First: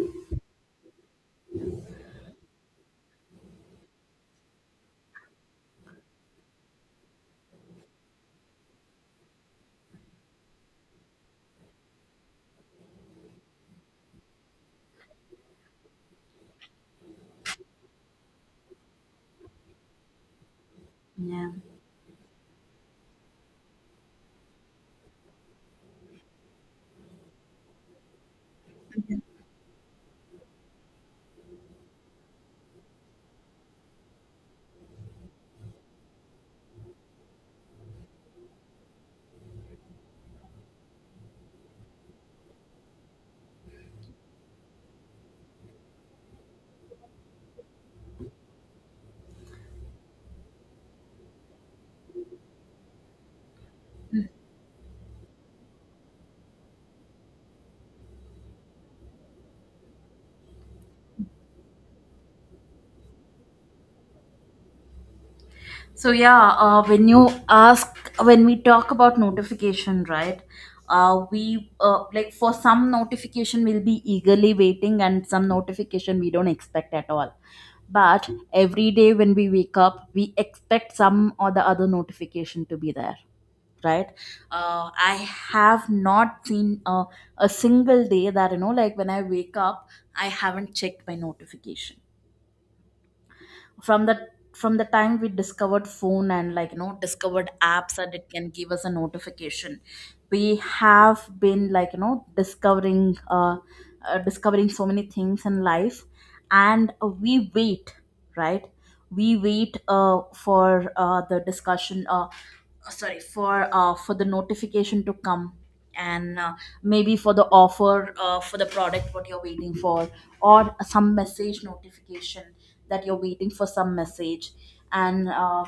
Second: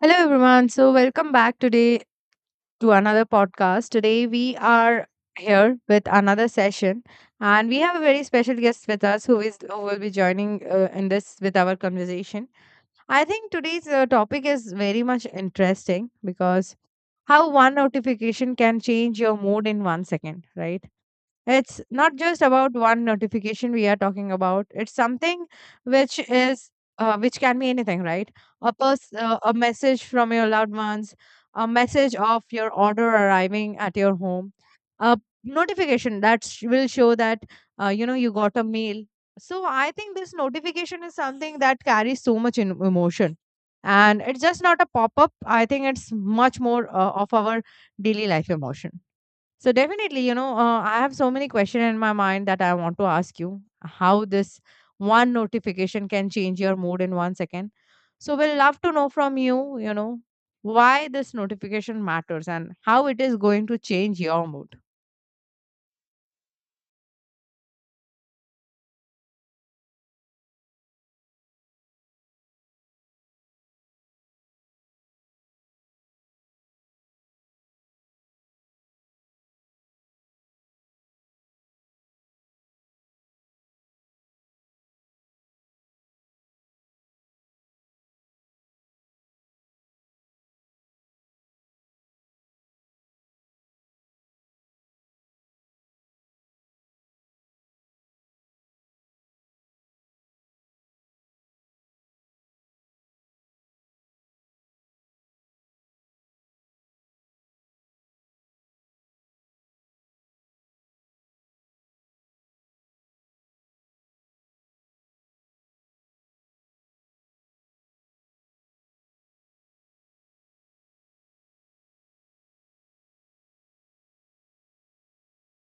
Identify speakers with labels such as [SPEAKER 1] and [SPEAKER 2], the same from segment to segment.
[SPEAKER 1] Hello, everyone. Welcome back today to another podcast. Today, we are here with another session, and we have a very special guest with us who is who will be joining in this with our conversation. I think today's topic is very much interesting because how one notification can change your mood in 1 second, right?
[SPEAKER 2] Yeah.
[SPEAKER 1] It's not just about one notification we are talking about. It's something which is which can be anything, right? A message from your loved ones, a message of your order arriving at your home, a notification that will show that you know you got a mail. So I think this notification is something that carries so much emotion, and it's just not a pop up. I think it's much more of our daily life emotion. So definitely, you know, I have so many questions in my mind that I want to ask you how this one notification can change your mood in 1 second. So we'll love to know from you, you know, why this notification matters and how it is going to change your mood.
[SPEAKER 2] So yeah, when we talk about notification, right? We like for some notification we'll be eagerly waiting, and some notification we don't expect at all. But every day when we wake up, we expect some or the other notification to be there, right? I have not seen a single day that like when I wake up, I haven't checked my notification from the from the time we discovered phone, and like discovered apps that it can give us a notification. We have been like discovering so many things in life, and we wait, right? We wait for the notification to come. And maybe for the offer, for the product what you're waiting for, or some message notification that you're waiting for some message. And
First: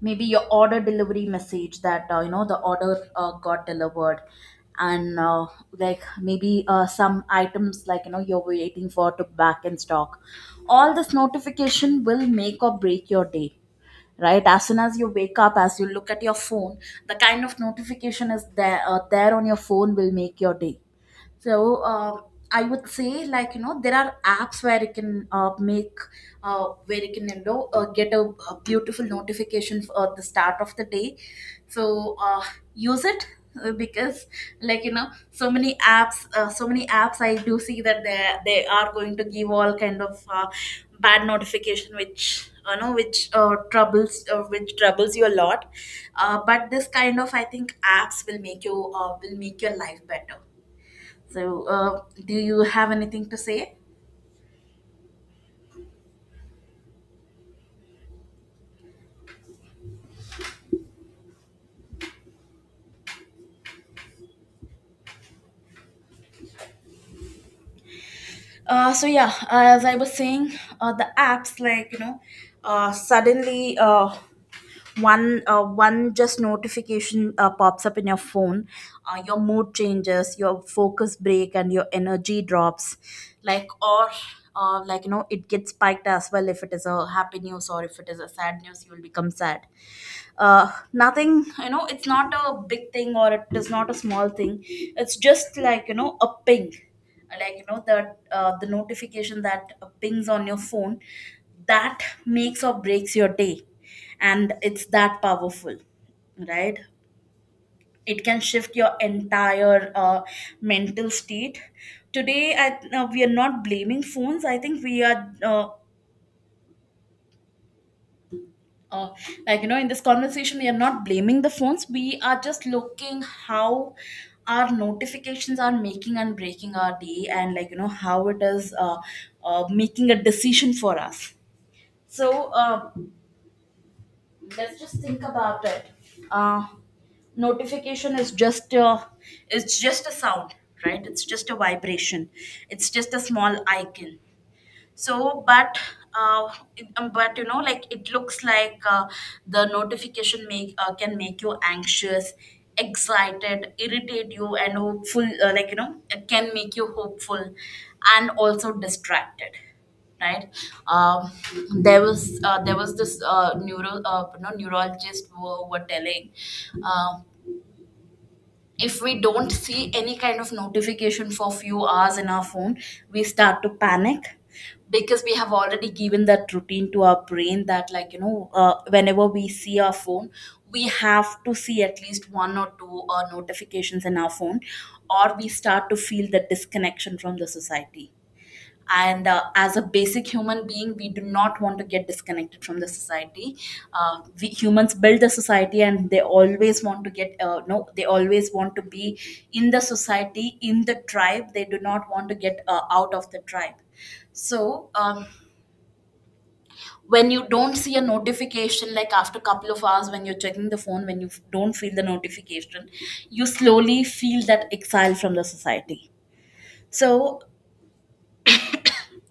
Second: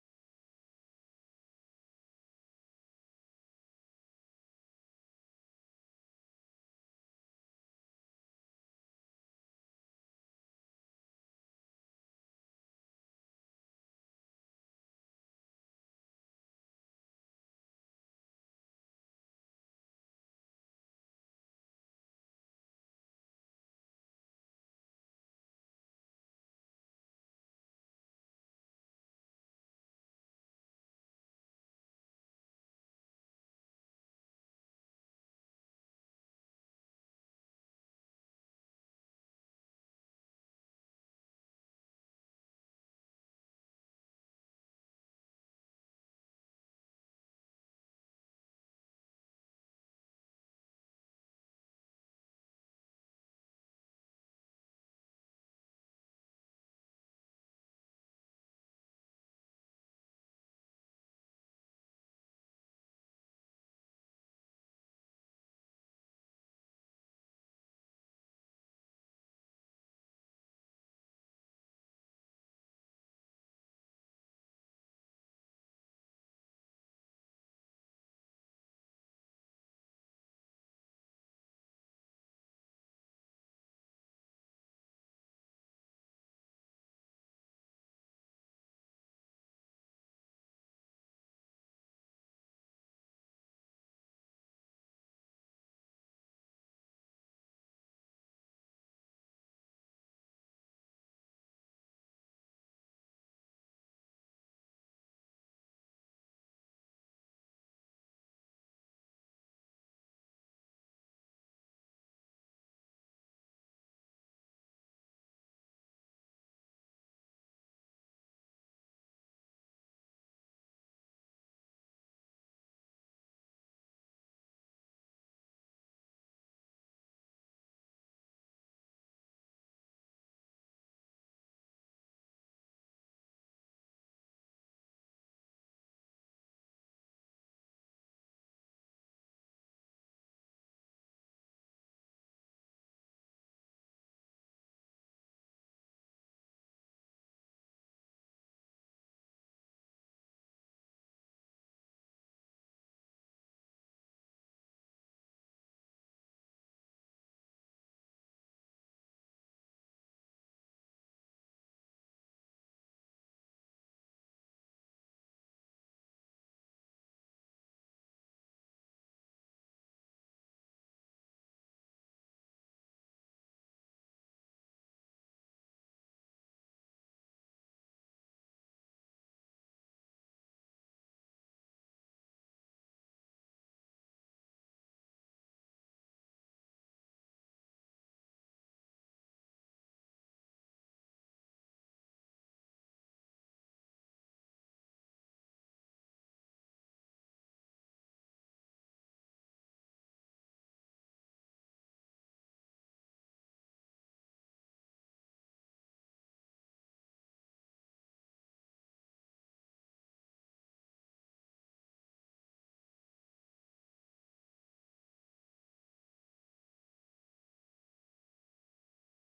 [SPEAKER 2] maybe your order delivery message that the order got delivered. And like maybe some items like you're waiting for to back in stock. All this notification will make or break your day, right? As soon as you wake up, as you look at your phone, the kind of notification is there there on your phone will make your day. So I would say like there are apps where you can make where you can get a beautiful notification for the start of the day. So use it because like so many apps, so many apps I do see that they are going to give all kind of bad notification, which which troubles which troubles you a lot. But this kind of, I think, apps will make you will make your life better. So, do you have anything to say? So yeah, as I was saying, the apps like you know, suddenly one one just notification pops up in your phone, your mood changes, your focus break, and your energy drops, like, or like it gets spiked as well. If it is a happy news, or if it is a sad news, you will become sad. Nothing, it's not a big thing or it is not a small thing, it's just like a ping, like the notification that pings on your phone, that makes or breaks your day. And it's that powerful, right? It can shift your entire mental state. Today we are not blaming phones. I think we are uh, like in this conversation, we are not blaming the phones, we are just looking how our notifications are making and breaking our day, and like how it is making a decision for us. So let's just think about it. uh, Notification is just it's just a sound, right? It's just a vibration, it's just a small icon. So, but uh, but like it looks like the notification make can make you anxious, excited, irritate you, and hopeful, like it can make you hopeful, and also distracted, right? um, there was there was this neurologist who were telling um if we don't see any kind of notification for few hours in our phone, we start to panic, because we have already given that routine to our brain, that like whenever we see our phone, we have to see at least one or two notifications in our phone, or we start to feel the disconnection from the society. And as a basic human being, we do not want to get disconnected from the society. We humans build the society, and they always want to get no they always want to be in the society, in the tribe, they do not want to get out of the tribe. So when you don't see a notification like after a couple of hours, when you're checking the phone, when you don't feel the notification, you slowly feel that exile from the society. So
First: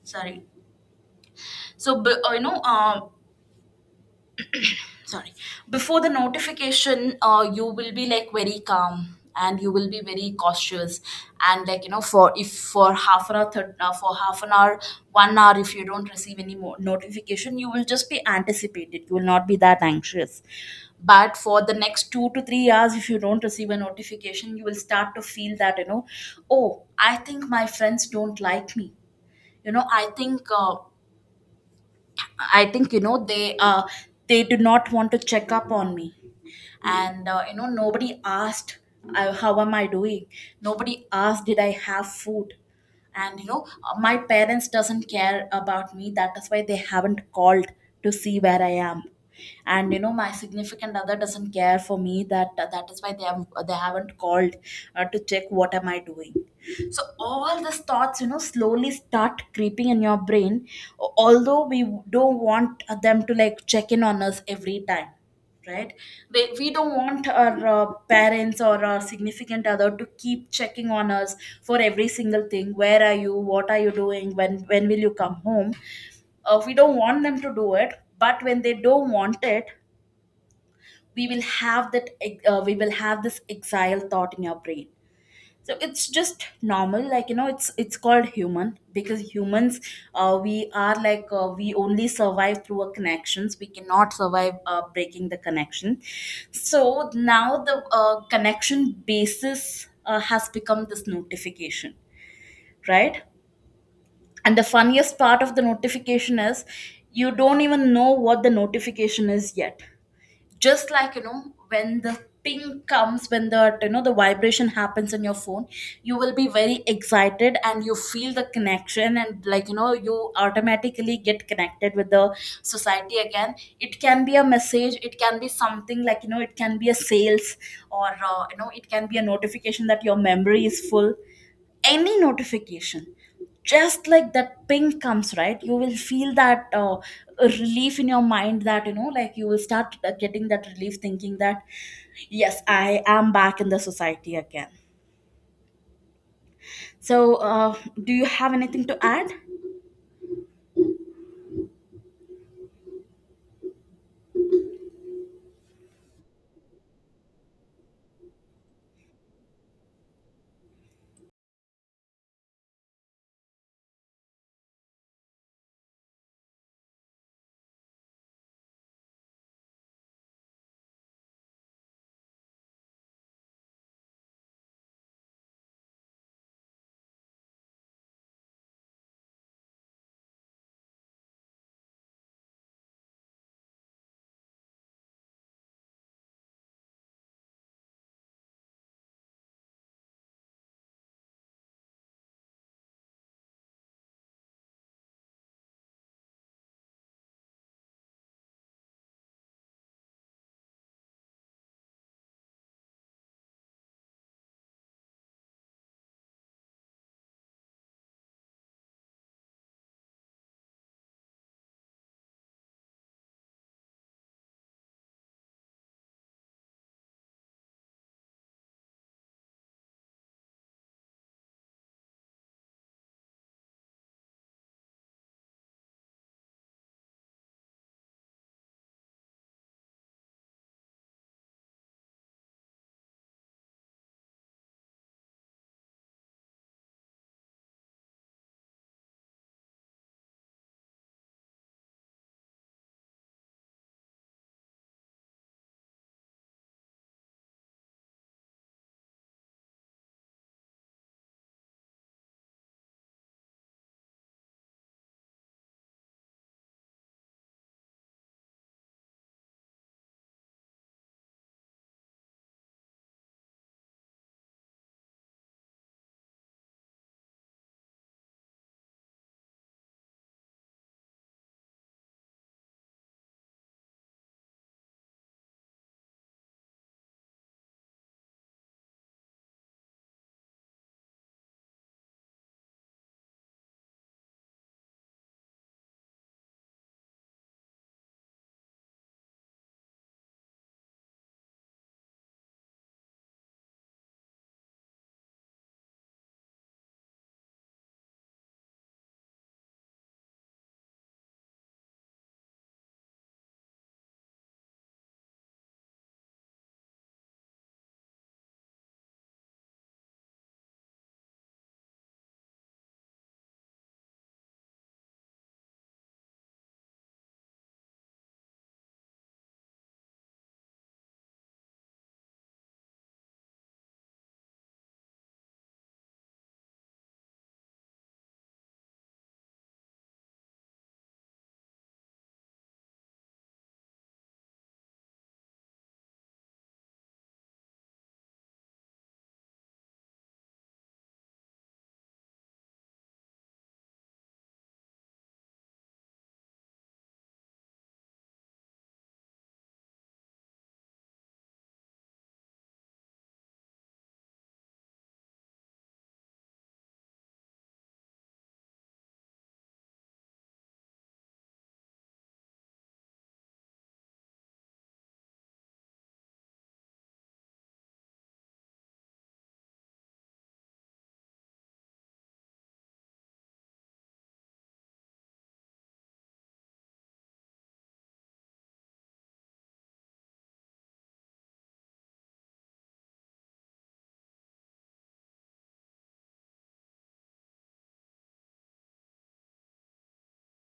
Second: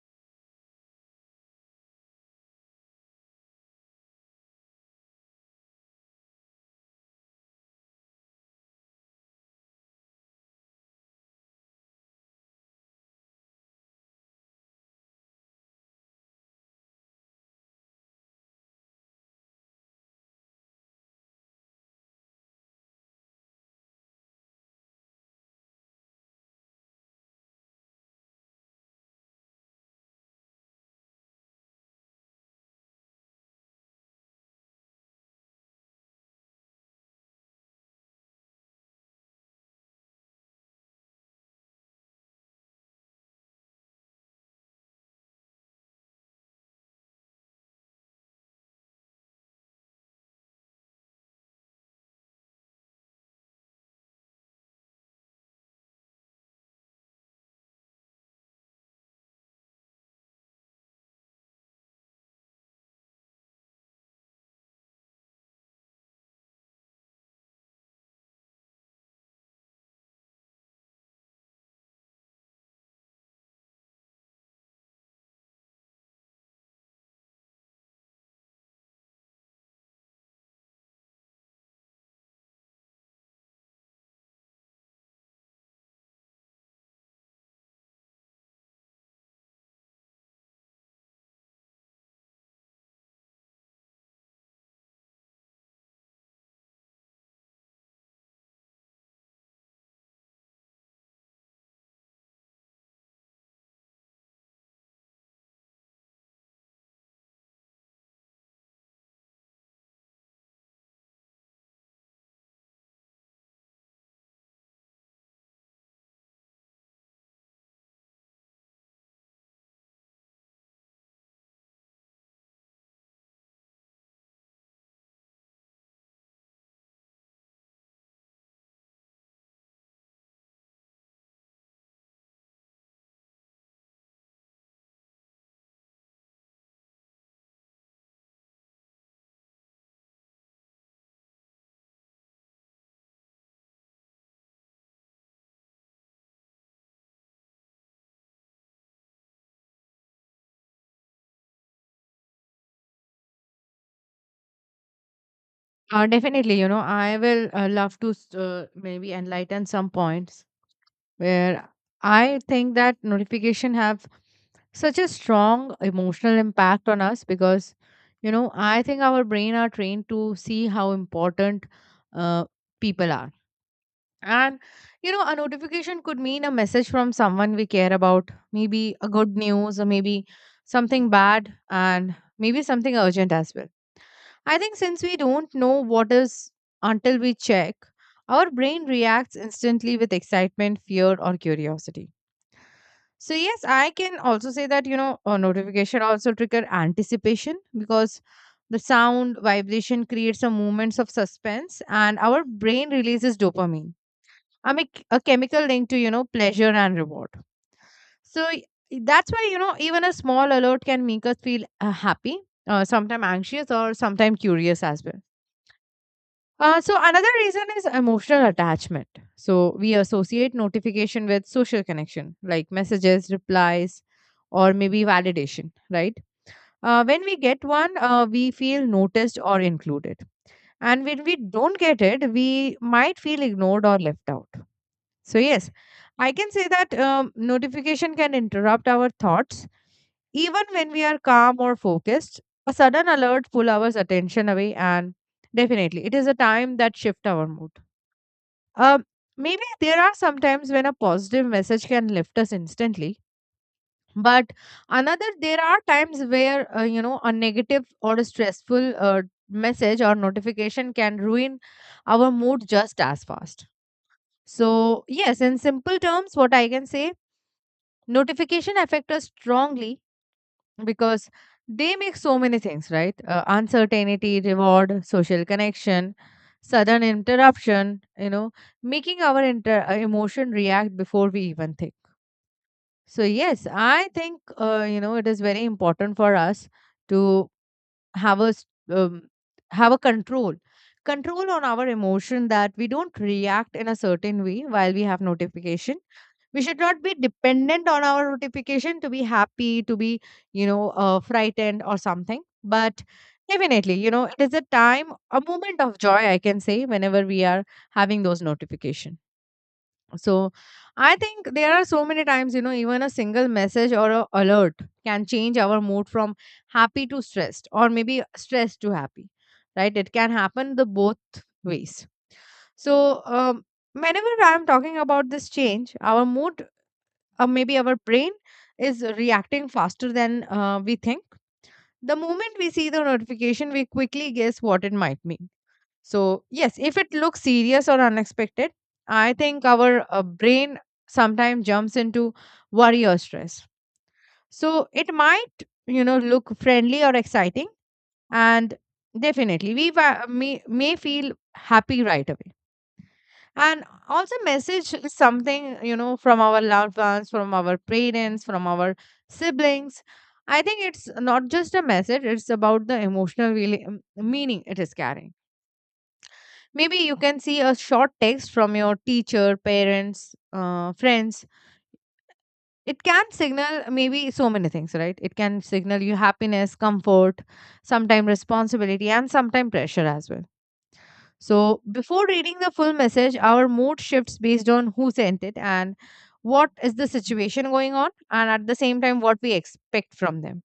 [SPEAKER 2] sorry, so b- you know sorry before the notification, you will be like very calm and you will be very cautious. And like for, if for half an hour, for half an hour, 1 hour, if you don't receive any more notification, you will just be anticipated, you will not be that anxious. But for the next 2 to 3 hours, if you don't receive a notification, you will start to feel that, oh, I think my friends don't like me. I think, I think they do not want to check up on me. And nobody asked how am I doing. Nobody asked did I have food. And my parents doesn't care about me, that is why they haven't called to see where I am. And my significant other doesn't care for me, that that is why they have they haven't called to check what am I doing. So all these thoughts, slowly start creeping in your brain, although we don't want them to like check in on us every time, right? We don't want our parents or our significant other to keep checking on us for every single thing. Where are you, what are you doing, when will you come home? We don't want them to do it, but when they don't want it, we will have that we will have this exile thought in your brain. So it's just normal, like it's called human, because humans, we are like we only survive through our connections, we cannot survive breaking the connection. So now the connection basis has become this notification, right? And the funniest part of the notification is you don't even know what the notification is yet. Just like when the ping comes, when the the vibration happens on your phone, you will be very excited and you feel the connection, and like you automatically get connected with the society again. It can be a message, it can be something, like it can be a sales, or it can be a notification that your memory is full. Any notification, just like that ping comes, right? You will feel that relief in your mind, that like you will start getting that relief thinking that, yes, I am back in the society again. So do you have anything to add?
[SPEAKER 1] Definitely, you know, I will love to maybe enlighten some points where I think that notification have such a strong emotional impact on us because you know I think our brain are trained to see how important uh, people are, and you know a notification could mean a message from someone we care about, maybe a good news, or maybe something bad, and maybe something urgent as well. I think since we don't know what is until we check, our brain reacts instantly with excitement, fear, or curiosity. So yes, I can also say that you know a notification also trigger anticipation because the sound vibration creates a moments of suspense and our brain releases dopamine. I mean a chemical linked to you know pleasure and reward. So y- that's why you know even a small alert can make us feel happy, sometimes anxious or sometimes curious as well. So another reason is emotional attachment. So we associate notification with social connection, like messages, replies, or maybe validation, right? When we get one, we feel noticed or included. And when we don't get it, we might feel ignored or left out. So, yes, I can say that notification can interrupt our thoughts. Even when we are calm or focused, a sudden alert pull our attention away, and definitely it is a time that shift our mood. Uh, Maybe there are some times when a positive message can lift us instantly, but another there are times where you know a negative or a stressful message or notification can ruin our mood just as fast. So yes, in simple terms, what I can say, notification affect us strongly because they make so many things right, uncertainty, reward, social connection, sudden interruption, you know, making our emotion react before we even think. So yes, I think you know it is very important for us to have a s- um, have a control on our emotion, that we don't react in a certain way while we have notification. We should not be dependent on our notification to be happy, to be you know frightened or something. But definitely you know it is a time, a moment of joy I can say, whenever we are having those notification. So I think there are so many times you know even a single message or a alert can change our mood from happy to stressed or maybe stressed to happy, right? It can happen the both ways. So um, whenever I'm talking about this change our mood, or maybe our brain is reacting faster than we think. The moment we see the notification, we quickly guess what it might mean. So, yes, if it looks serious or unexpected, I think our brain sometimes jumps into worry or stress. So, it might, you know, look friendly or exciting, and definitely we may feel happy right away. And also, message is something, you know, from our loved ones, from our parents, from our siblings. I think it's not just a message, it's about the emotional really, meaning it is carrying. Maybe you can see a short text from your teacher, parents, friends. It can signal maybe so many things, right? It can signal you happiness, comfort, sometimes responsibility, and sometimes pressure as well. So, before reading the full message, our mood shifts based on who sent it and what is the situation going on, and at the same time, what we expect from them.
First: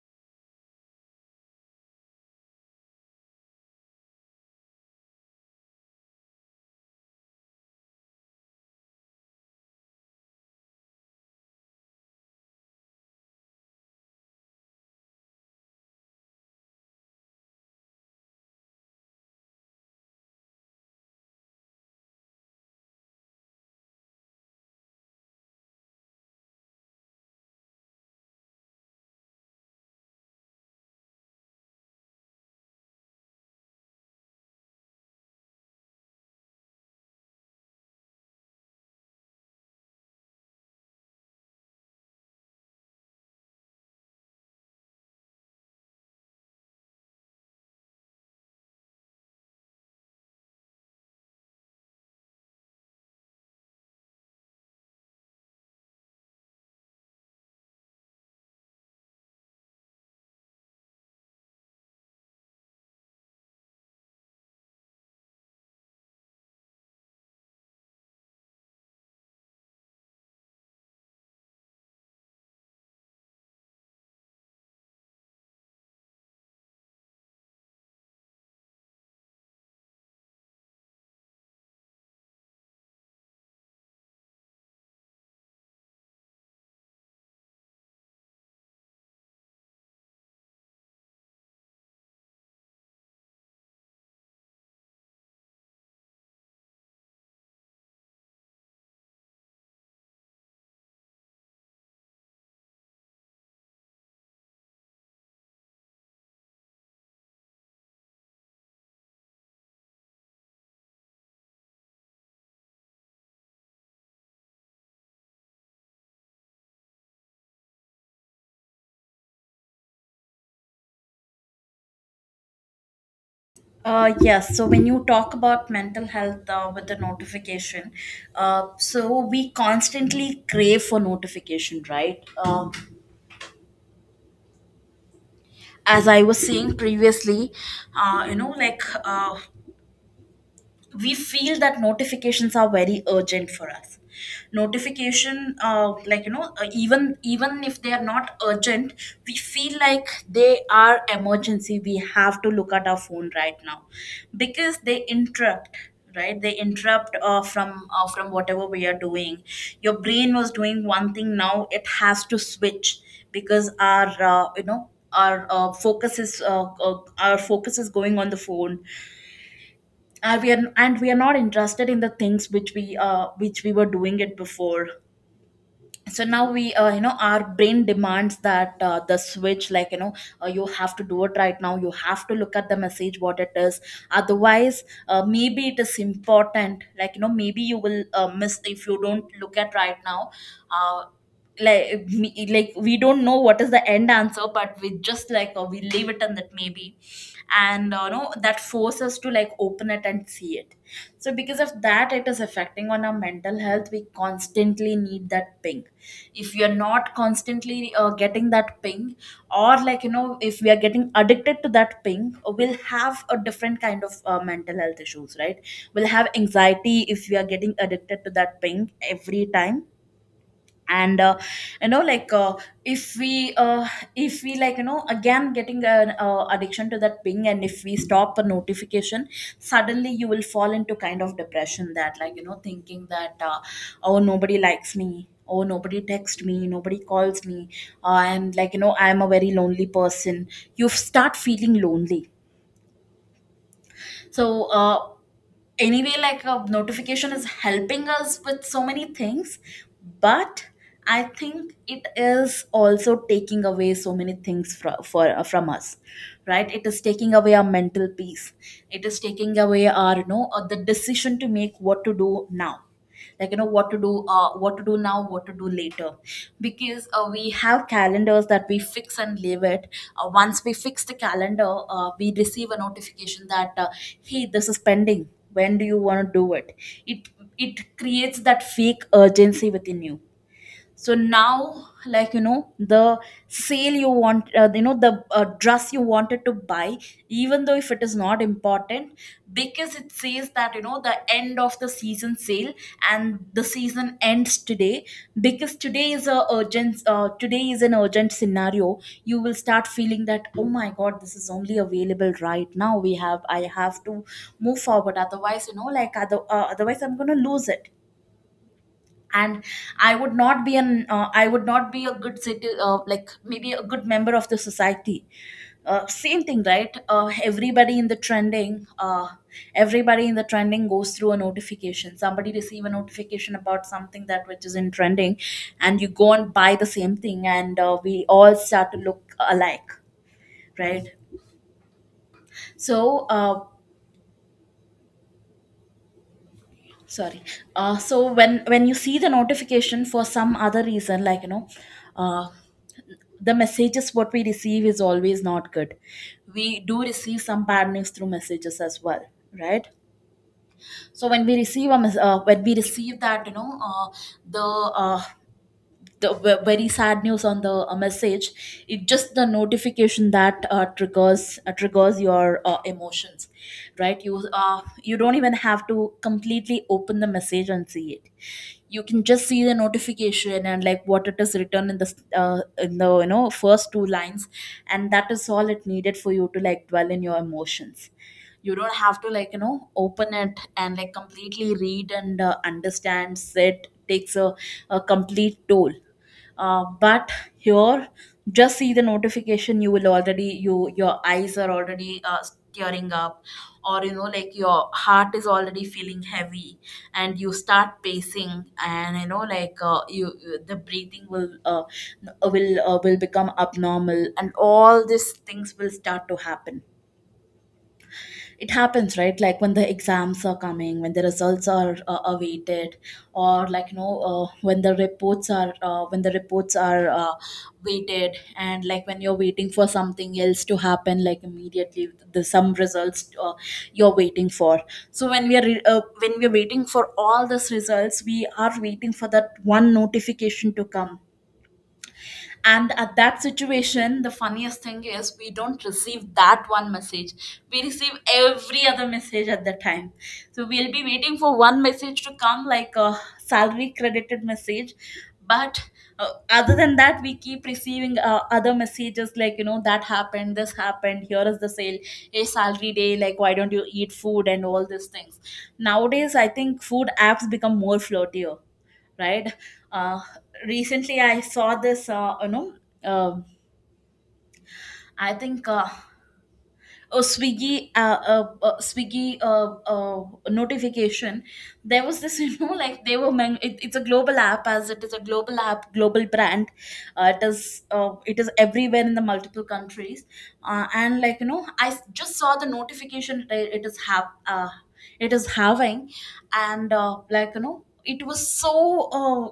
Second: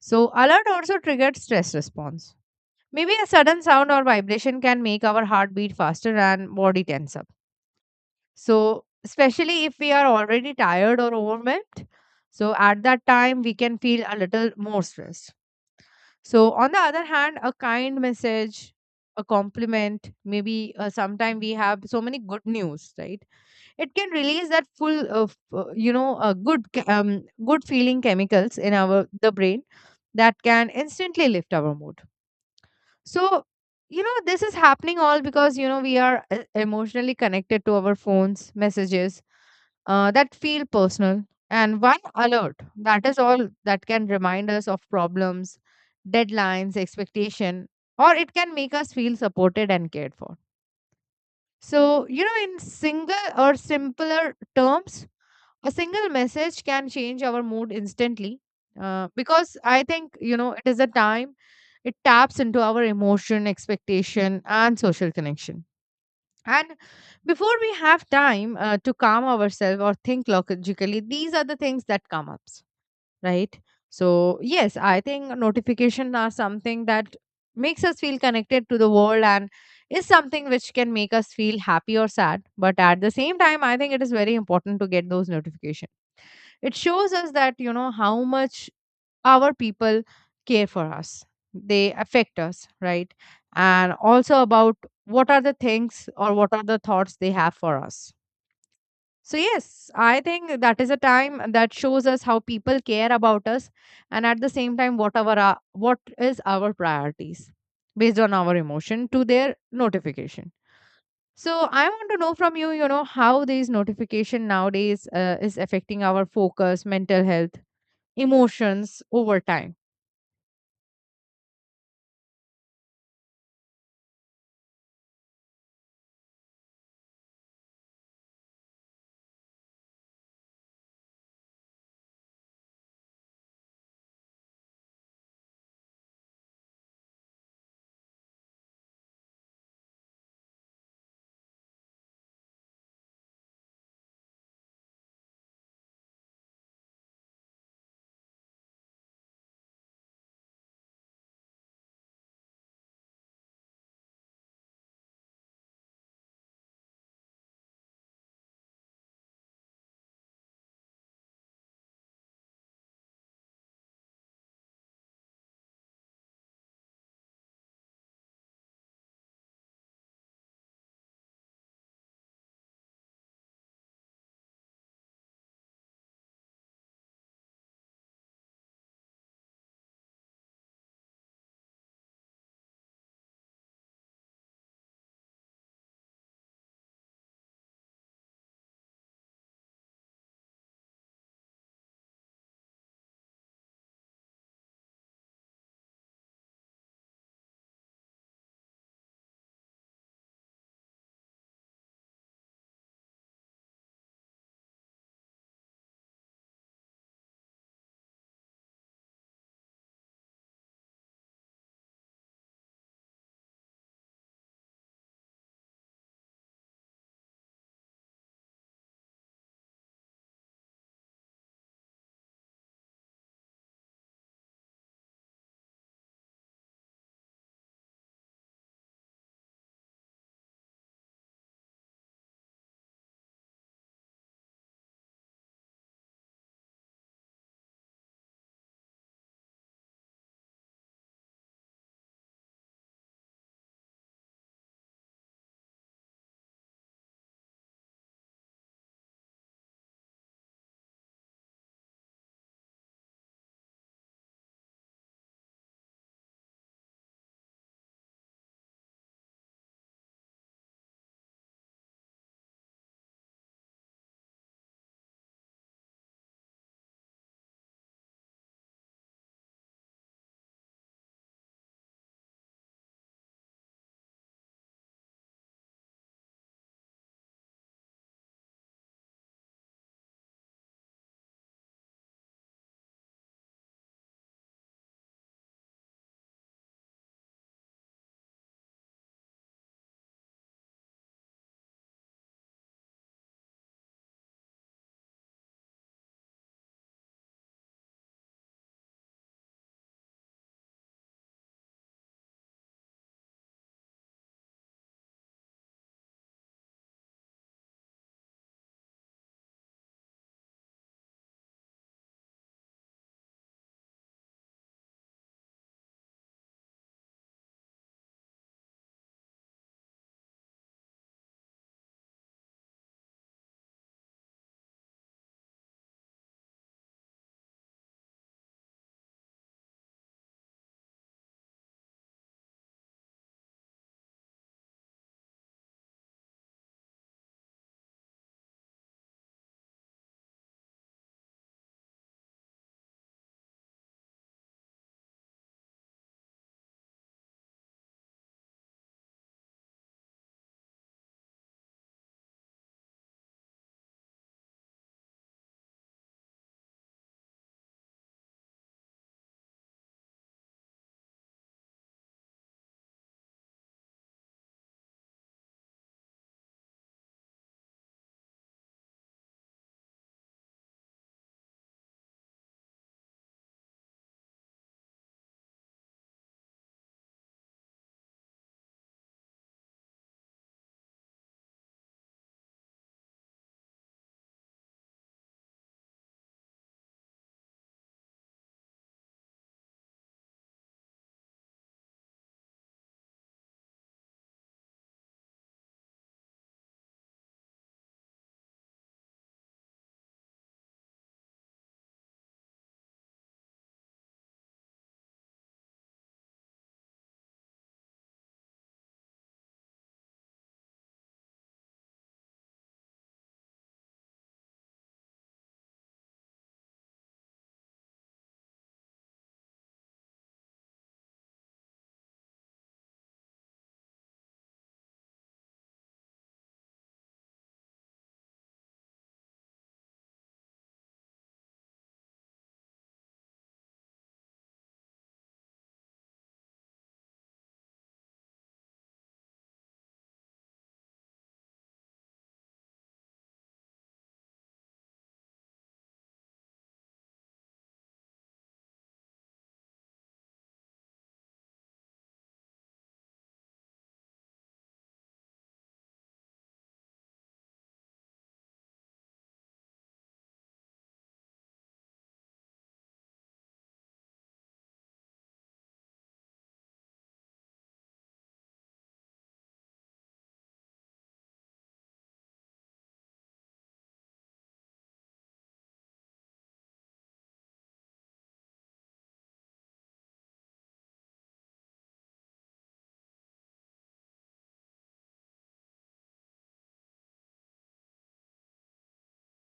[SPEAKER 1] So, alert also triggered stress response. Maybe a sudden sound or vibration can make our heartbeat faster and body tense up. So, especially if we are already tired or overwhelmed, so at that time we can feel a little more stressed. So, on the other hand, a kind message, a compliment, maybe sometime we have so many good news, right? It can release that full of, you know, good, good feeling chemicals in our the brain that can instantly lift our mood. So, you know, this is happening all because you know we are emotionally connected to our phones, messages, that feel personal. And one alert that is all that can remind us of problems, deadlines, expectation, or it can make us feel supported and cared for. So you know in single or simpler terms, a single message can change our mood instantly, because I think you know it is a time, it taps into our emotion, expectation, and social connection. And before we have time to calm ourselves or think logically, these are the things that come up, right? So, yes, I think notifications are something that makes us feel connected to the world and is something which can make us feel happy or sad. But at the same time, I think it is very important to get those notifications. It shows us that, you know, how much our people care for us, they affect us, right? And also about what are the things or what are the thoughts they have for us. So yes, I think that is a time that shows us how people care about us, and at the same time whatever our, what is our priorities based on our emotion to their notification. So I want to know from you, you know, how these notification nowadays is affecting our focus, mental health, emotions over time.
[SPEAKER 2] Yes, so when you talk about mental health with the notification, so we constantly crave for notification, right? As I was saying previously, uh, you know, like uh, we feel that notifications are very urgent for us. Notification, like even if they are not urgent, we feel like they are emergency, we have to look at our phone right now, because they interrupt, right? They interrupt from whatever we are doing. Your brain was doing one thing, now it has to switch, because our our focus is our focus is going on the phone. And we are not interested in the things which we were doing it before. So now we our brain demands that the switch, like you have to do it right now, you have to look at the message what it is. Otherwise, maybe it is important, like maybe you will miss if you don't look at right now. uh, like me, like we don't know what is the end answer, but we just like we leave it and that maybe. And no, that force us to like open it and see it. So because of that it is affecting on our mental health, we constantly need that ping. If you're not constantly getting that ping, or like if we are getting addicted to that ping, we'll have a different kind of mental health issues, right? We'll have anxiety if we are getting addicted to that ping every time. And like if we uh, if we like again getting an addiction to that ping, and if we stop a notification suddenly, you will fall into kind of depression, that like thinking that, oh nobody likes me, oh nobody texts me, nobody calls me, and like you know I'm a very lonely person. You start feeling lonely. so uh, anyway, like a notification is helping us with so many things, but I think it is also taking away so many things from us. Right, it is taking away our mental peace. It is taking away our you know the decision to make what to do now. Like you know what to do, what to do now, what to do later. Because we have calendars that we fix and leave it. Once we fix the calendar, we receive a notification that, hey, this is pending, when do you want to do it? It it creates that fake urgency within you. So now, like you know, the sale you want, you know, the dress you wanted to buy, even though if it is not important, because it says that you know the end of the season sale and the season ends today. Because today is a urgent, today is an urgent scenario, you will start feeling that, oh my god, this is only available right now, we have, I have to move forward, otherwise you know, like otherwise I'm going to lose it. And I would not be an I would not be a good city, like maybe a good member of the society. Same thing, right? Everybody in the trending everybody in the trending goes through a notification. Somebody receive a notification about something that which is in trending, and you go and buy the same thing, and we all start to look alike. Right. so uh, sorry. So when you see the notification for some other reason, like you know, uh, the messages what we receive is always not good. We do receive some bad news through messages as well. Right. So when we receive that you know the uh, the very sad news on the message, it just the notification that triggers your emotions. Right, you don't even have to completely open the message and see it. You can just see the notification and like what it is written in the you know first two lines, and that is all it needed for you to like dwell in your emotions. You don't have to, like you know, open it and like completely read and understand it. Takes a complete toll. But here, just see the notification, you will already, you, your eyes are already tearing up, or you know like your heart is already feeling heavy, and you start pacing and you know like, the breathing will become abnormal, and all these things will start to happen. It happens, right? Like when the exams are coming, when the results are awaited, or like you know, when the reports are when the reports are waited, and like when you're waiting for something else to happen, like immediately the some results you're waiting for. So when we're waiting for all these results, we are waiting for that one notification to come. And at that situation, the funniest thing is we don't receive that one message, we receive every other message at the time. So we'll be waiting for one message to come, like a salary credited message. But other than that, we keep receiving other messages like you know, that happened, this happened, here is the sale, a salary day, like why don't you eat food and all these things. Nowadays I think food apps become more flirtier, right? Uh, recently I saw this, you know, um I think a Swiggy notification. There was this, you know, like it's a global app, as it is a global app, global brand. It is everywhere in the multiple countries. And like you know, just saw the notification. That it is have. It is having, and like you know,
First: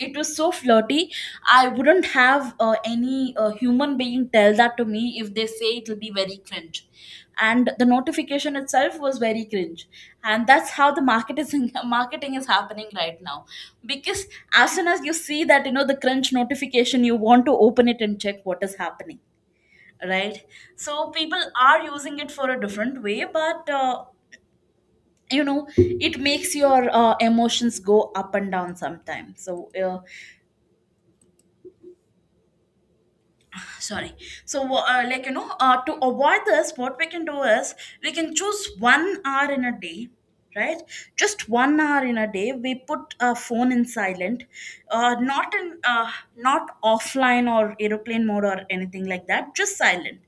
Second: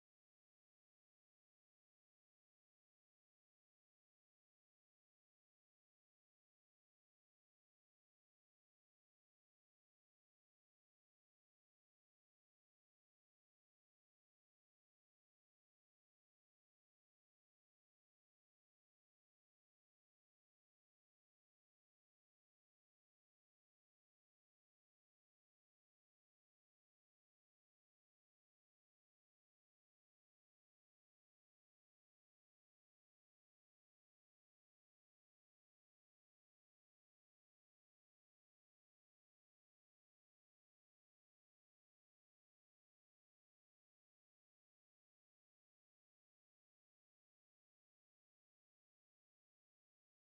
[SPEAKER 2] it was so flirty. I wouldn't have any human being tell that to me, if they say it will be very cringe, and the notification itself was very cringe. And that's how the marketing marketing is happening right now. Because as soon as you see that you know the cringe notification, you want to open it and check what is happening. Right. So people are using it for a different way, but you know, it makes your emotions go up and down sometimes. Sorry. So like you know, to avoid this, what we can do is we can choose 1 hour in a day. Right. Just 1 hour in a day, we put a phone in silent, uh, not in uh, not offline or aeroplane mode or anything like that, just silent.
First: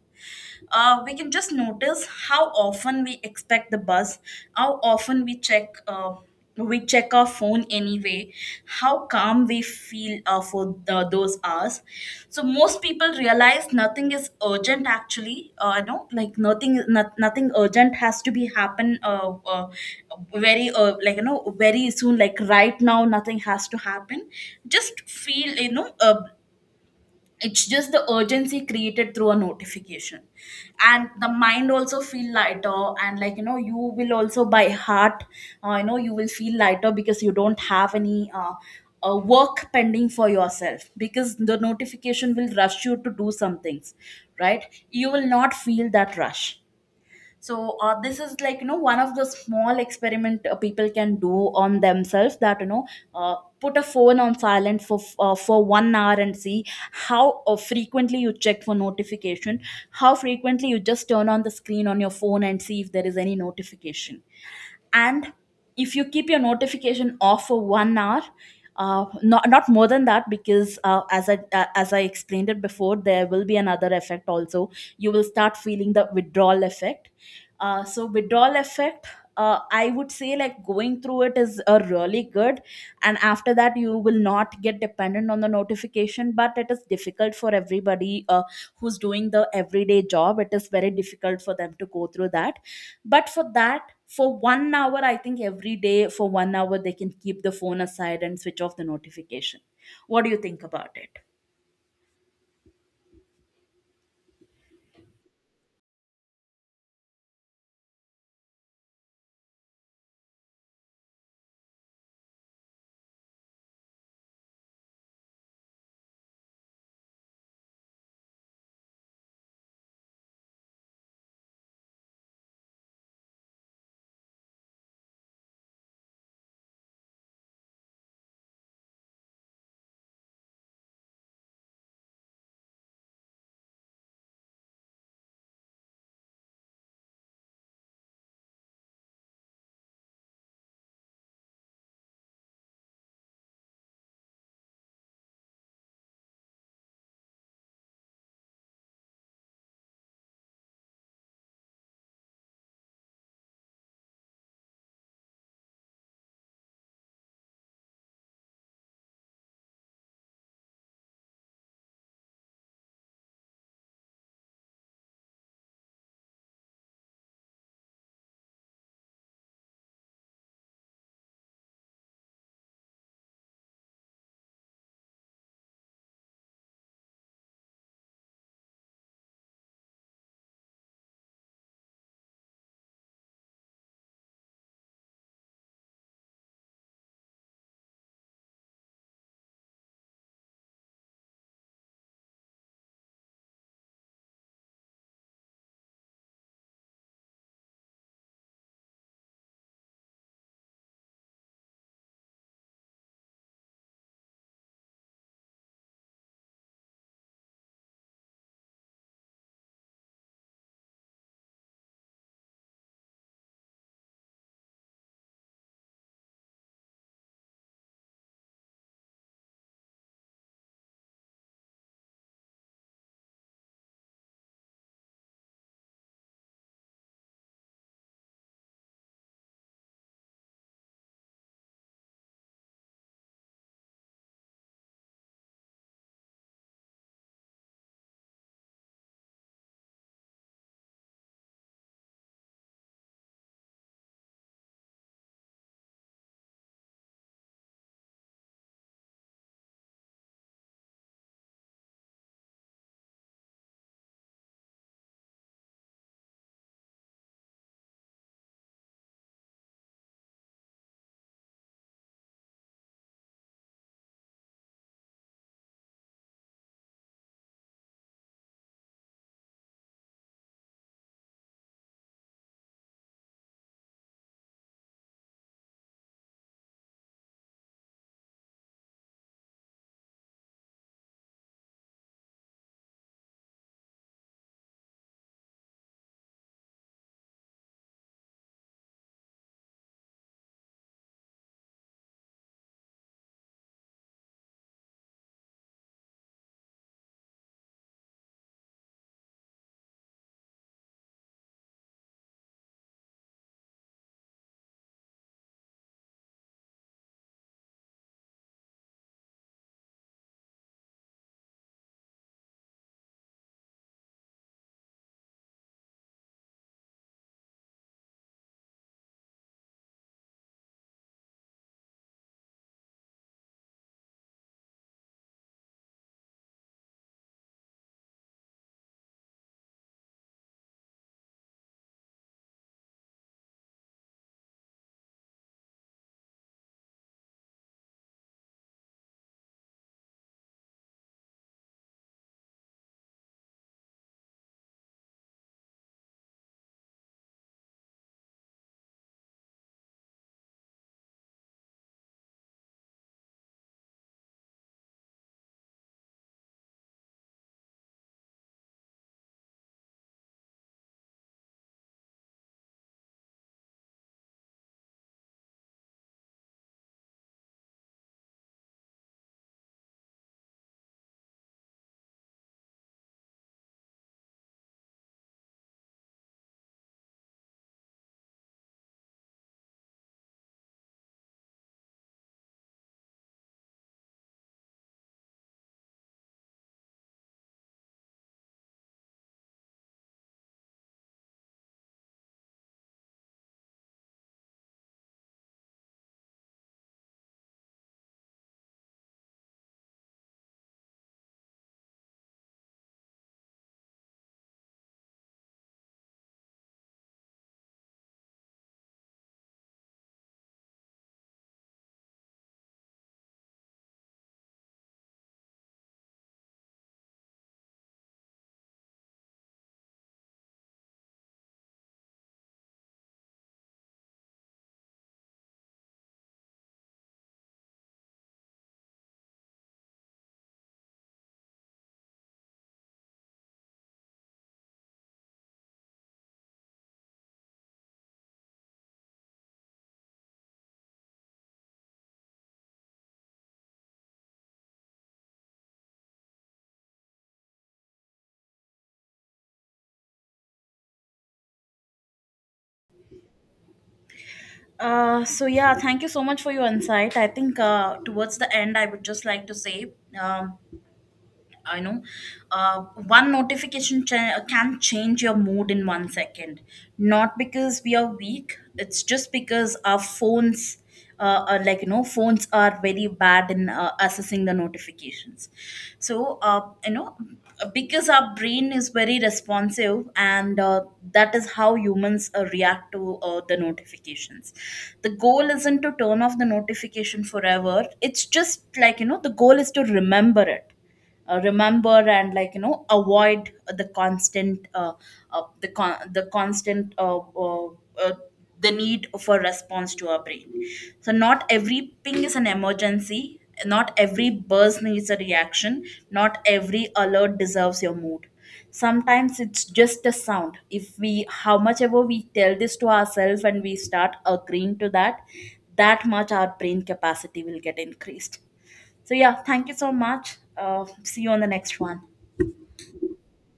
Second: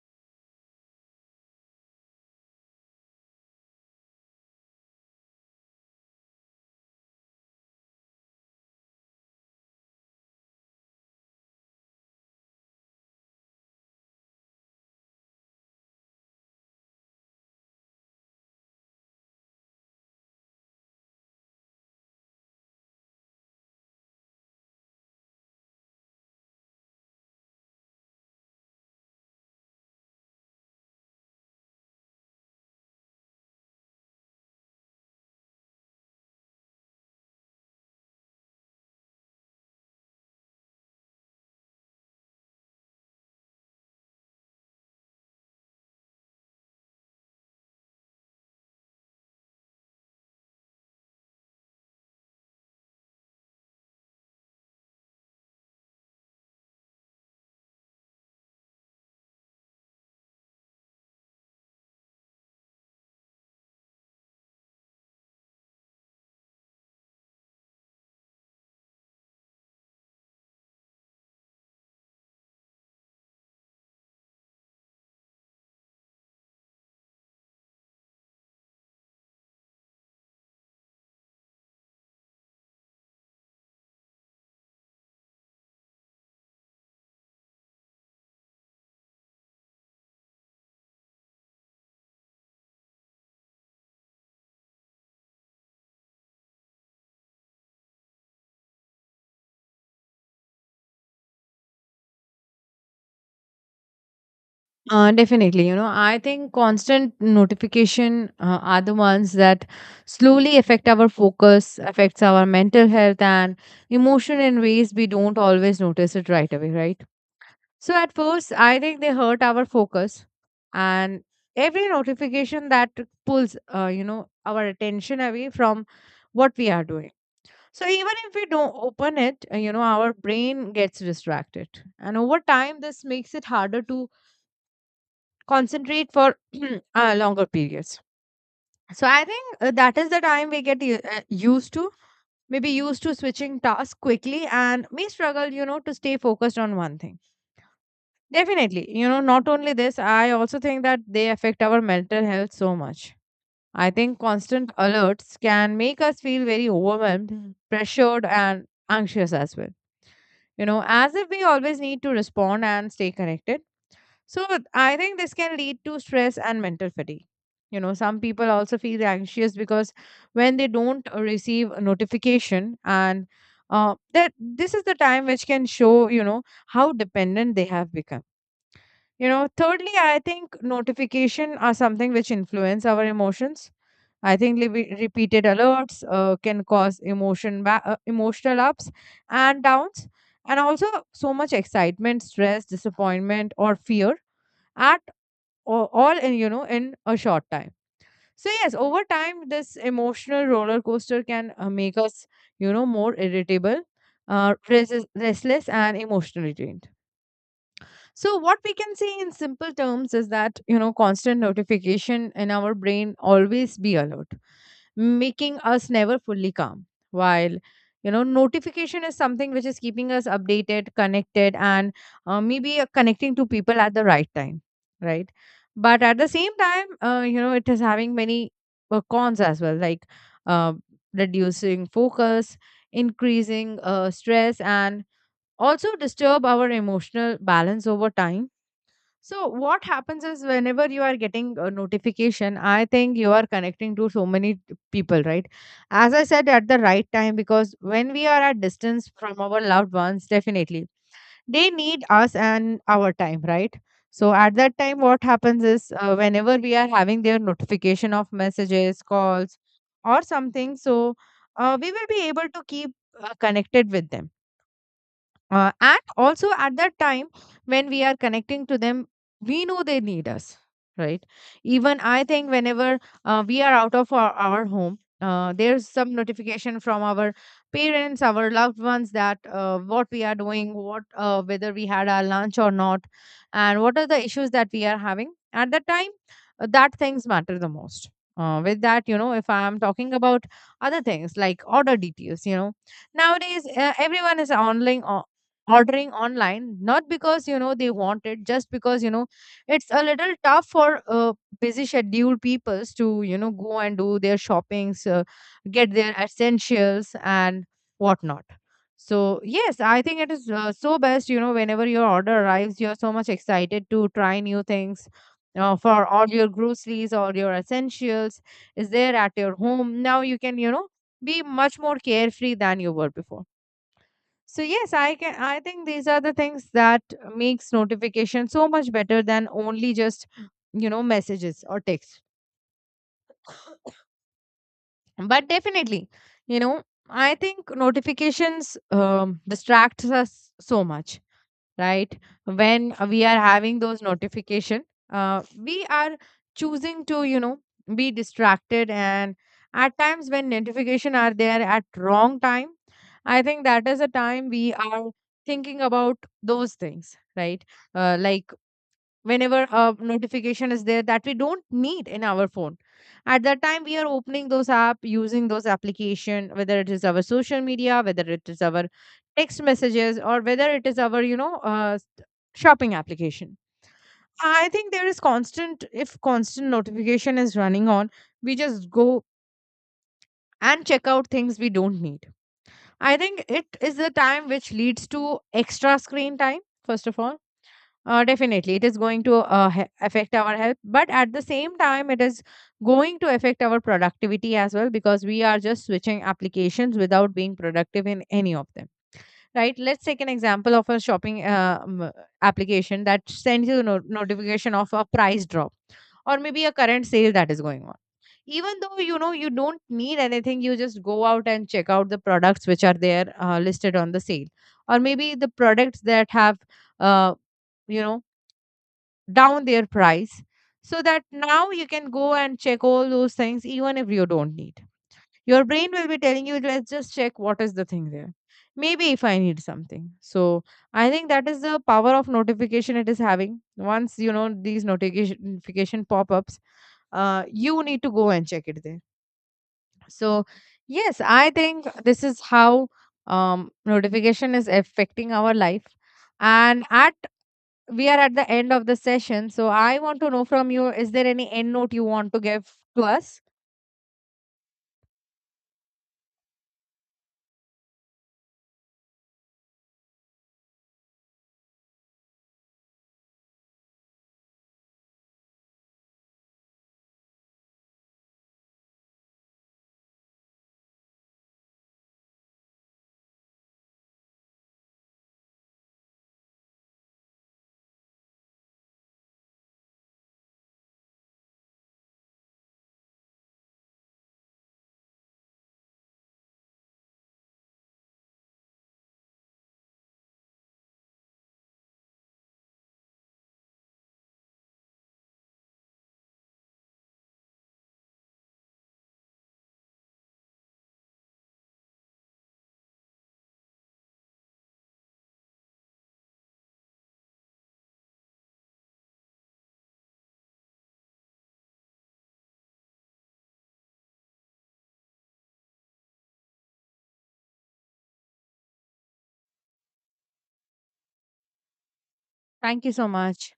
[SPEAKER 2] We can just notice how often we expect the bus, how often we check. We check our phone anyway, how calm we feel for those hours. So most people realize nothing is urgent actually, you know, like nothing, nothing urgent has to be happen, very like you know, very soon, like right now nothing has to happen. Just feel you know it's just the urgency created through a notification. And the mind also feel lighter, and like you know, you will also by heart you know, you will feel lighter because you don't have any work pending for yourself, because the notification will rush you to do some things. Right, you will not feel that rush. So this is like you know one of the small experiment people can do on themselves, that you know, put a phone on silent for 1 hour, and see how frequently you check for notification, how frequently you just turn on the screen on your phone and see if there is any notification. And if you keep your notification off for 1 hour, not more than that, because as I explained it before, there will be another effect also. You will start feeling the withdrawal effect. So withdrawal effect, I would say like going through it is really good, and after that you will not get dependent on the notification. But it is difficult for everybody, who's doing the everyday job, it is very difficult for them to go through that. But for that, for 1 hour, I think every day for 1 hour they can keep the phone aside and switch off the notification. What do you think about it?
[SPEAKER 1] Definitely, you know, I think constant notification are the ones that slowly affect our focus, affects our mental health and emotion in ways we don't always notice it right away, right? So at first, I think they hurt our focus, and every notification that pulls, you know, our attention away from what we are doing. So even if we don't open it, you know, our brain gets distracted, and over time, this makes it harder to concentrate for longer periods. So I think that is the time we get used to, maybe used to switching tasks quickly and may struggle, you know, to stay focused on one thing. Definitely, you know, not only this, I also think that they affect our mental health so much. I think constant alerts can make us feel very overwhelmed, Mhm, pressured, and anxious as well. You know, as if we always need to respond and stay connected. So I think this can lead to stress and mental fatigue. You know, some people also feel anxious because when they don't receive a notification, and that this is the time which can show you know how dependent they have become. You know, thirdly, I think notification are something which influence our emotions. I think repeated alerts can cause emotional ups and downs, and also so much excitement, stress, disappointment, or fear at all in you know in a short time. So yes, over time this emotional roller coaster can make us you know more irritable, restless and emotionally drained. So what we can say in simple terms is that you know constant notification in our brain always be alert, making us never fully calm. While you know, notification is something which is keeping us updated, connected, and maybe connecting to people at the right time, right? But at the same time, you know, it is having many cons as well, like uh, reducing focus, increasing stress, and also disturb our emotional balance over time. So what happens is whenever you are getting a notification, I think you are connecting to so many people, right? As I said, at the right time, because when we are at distance from our loved ones, definitely they need us and our time, right? So at that time, what happens is, whenever we are having their notification of messages, calls, or something, so we will be able to keep connected with them, and also at that time, when we are connecting to them, we know they need us, right? Even I think whenever we are out of our home, there's some notification from our parents, our loved ones, that what we are doing, what, whether we had our lunch or not, and what are the issues that we are having at that time. Uh, that things matter the most. With that, if I am talking about other things like order details, nowadays everyone is online ordering online, not because they want it, just because, you know, it's a little tough for busy scheduled peoples to, you know, go and do their shoppings, get their essentials and whatnot. So yes, I think it is so best, you know, whenever your order arrives, you're so much excited to try new things, for all your groceries, all your essentials is there at your home. Now you can, you know, be much more carefree than you were before. So yes, I think these are the things that makes notification so much better than only just, you know, messages or text. But definitely, you know, I think notifications distracts us so much, right? When we are having those notification, we are choosing to, you know, be distracted. And at times when notification are there at wrong time, I think that is a time we are thinking about those things, right? Uh, like whenever a notification is there that we don't need in our phone, at that time we are opening those app, using those application, whether it is our social media, whether it is our text messages, or whether it is our, you know, shopping application. I think there is constant if constant notification is running on, we just go and check out things we don't need. I think it is the time which leads to extra screen time. First of all, definitely, it is going to affect our health, but at the same time, it is going to affect our productivity as well, because we are just switching applications without being productive in any of them. Right? Let's take an example of a shopping application that sends you notification of a price drop or maybe a current sale that is going on. Even though you know you don't need anything, you just go out and check out the products which are there listed on the sale, or maybe the products that have uh, you know down their price, so that now you can go and check all those things. Even if you don't need, your brain will be telling you, let's just check what is the thing there, maybe if I need something. So I think that is the power of notification it is having. Once, you know, these notification pop-ups, you need to go and check it there. So yes, I think this is how notification is affecting our life. And at, we are at the end of the session. So I want to know from you, is there any end note you want to give to us?
[SPEAKER 2] So yeah, thank you so much for your insight. I think towards the end I would just like to say, um, I know one notification can change your mood in 1 second. Not because we are weak, it's just because our phones. Are, like you know, phones are very bad in assessing the notifications. You know, because our brain is very responsive, and that is how humans react to the notifications. The goal isn't to turn off the notification forever, it's just like you know, the goal is to remember it. Remember, and like you know, avoid the constant the constant uh, the need for response to our brain. So not every ping is an emergency, not every buzz needs a reaction, not every alert deserves your mood. Sometimes it's just a sound. If we, how much ever we tell this to ourselves and we start agreeing to that, that much our brain capacity will get increased. So yeah, thank you so much. See you on the next one.
[SPEAKER 1] Thank you so much.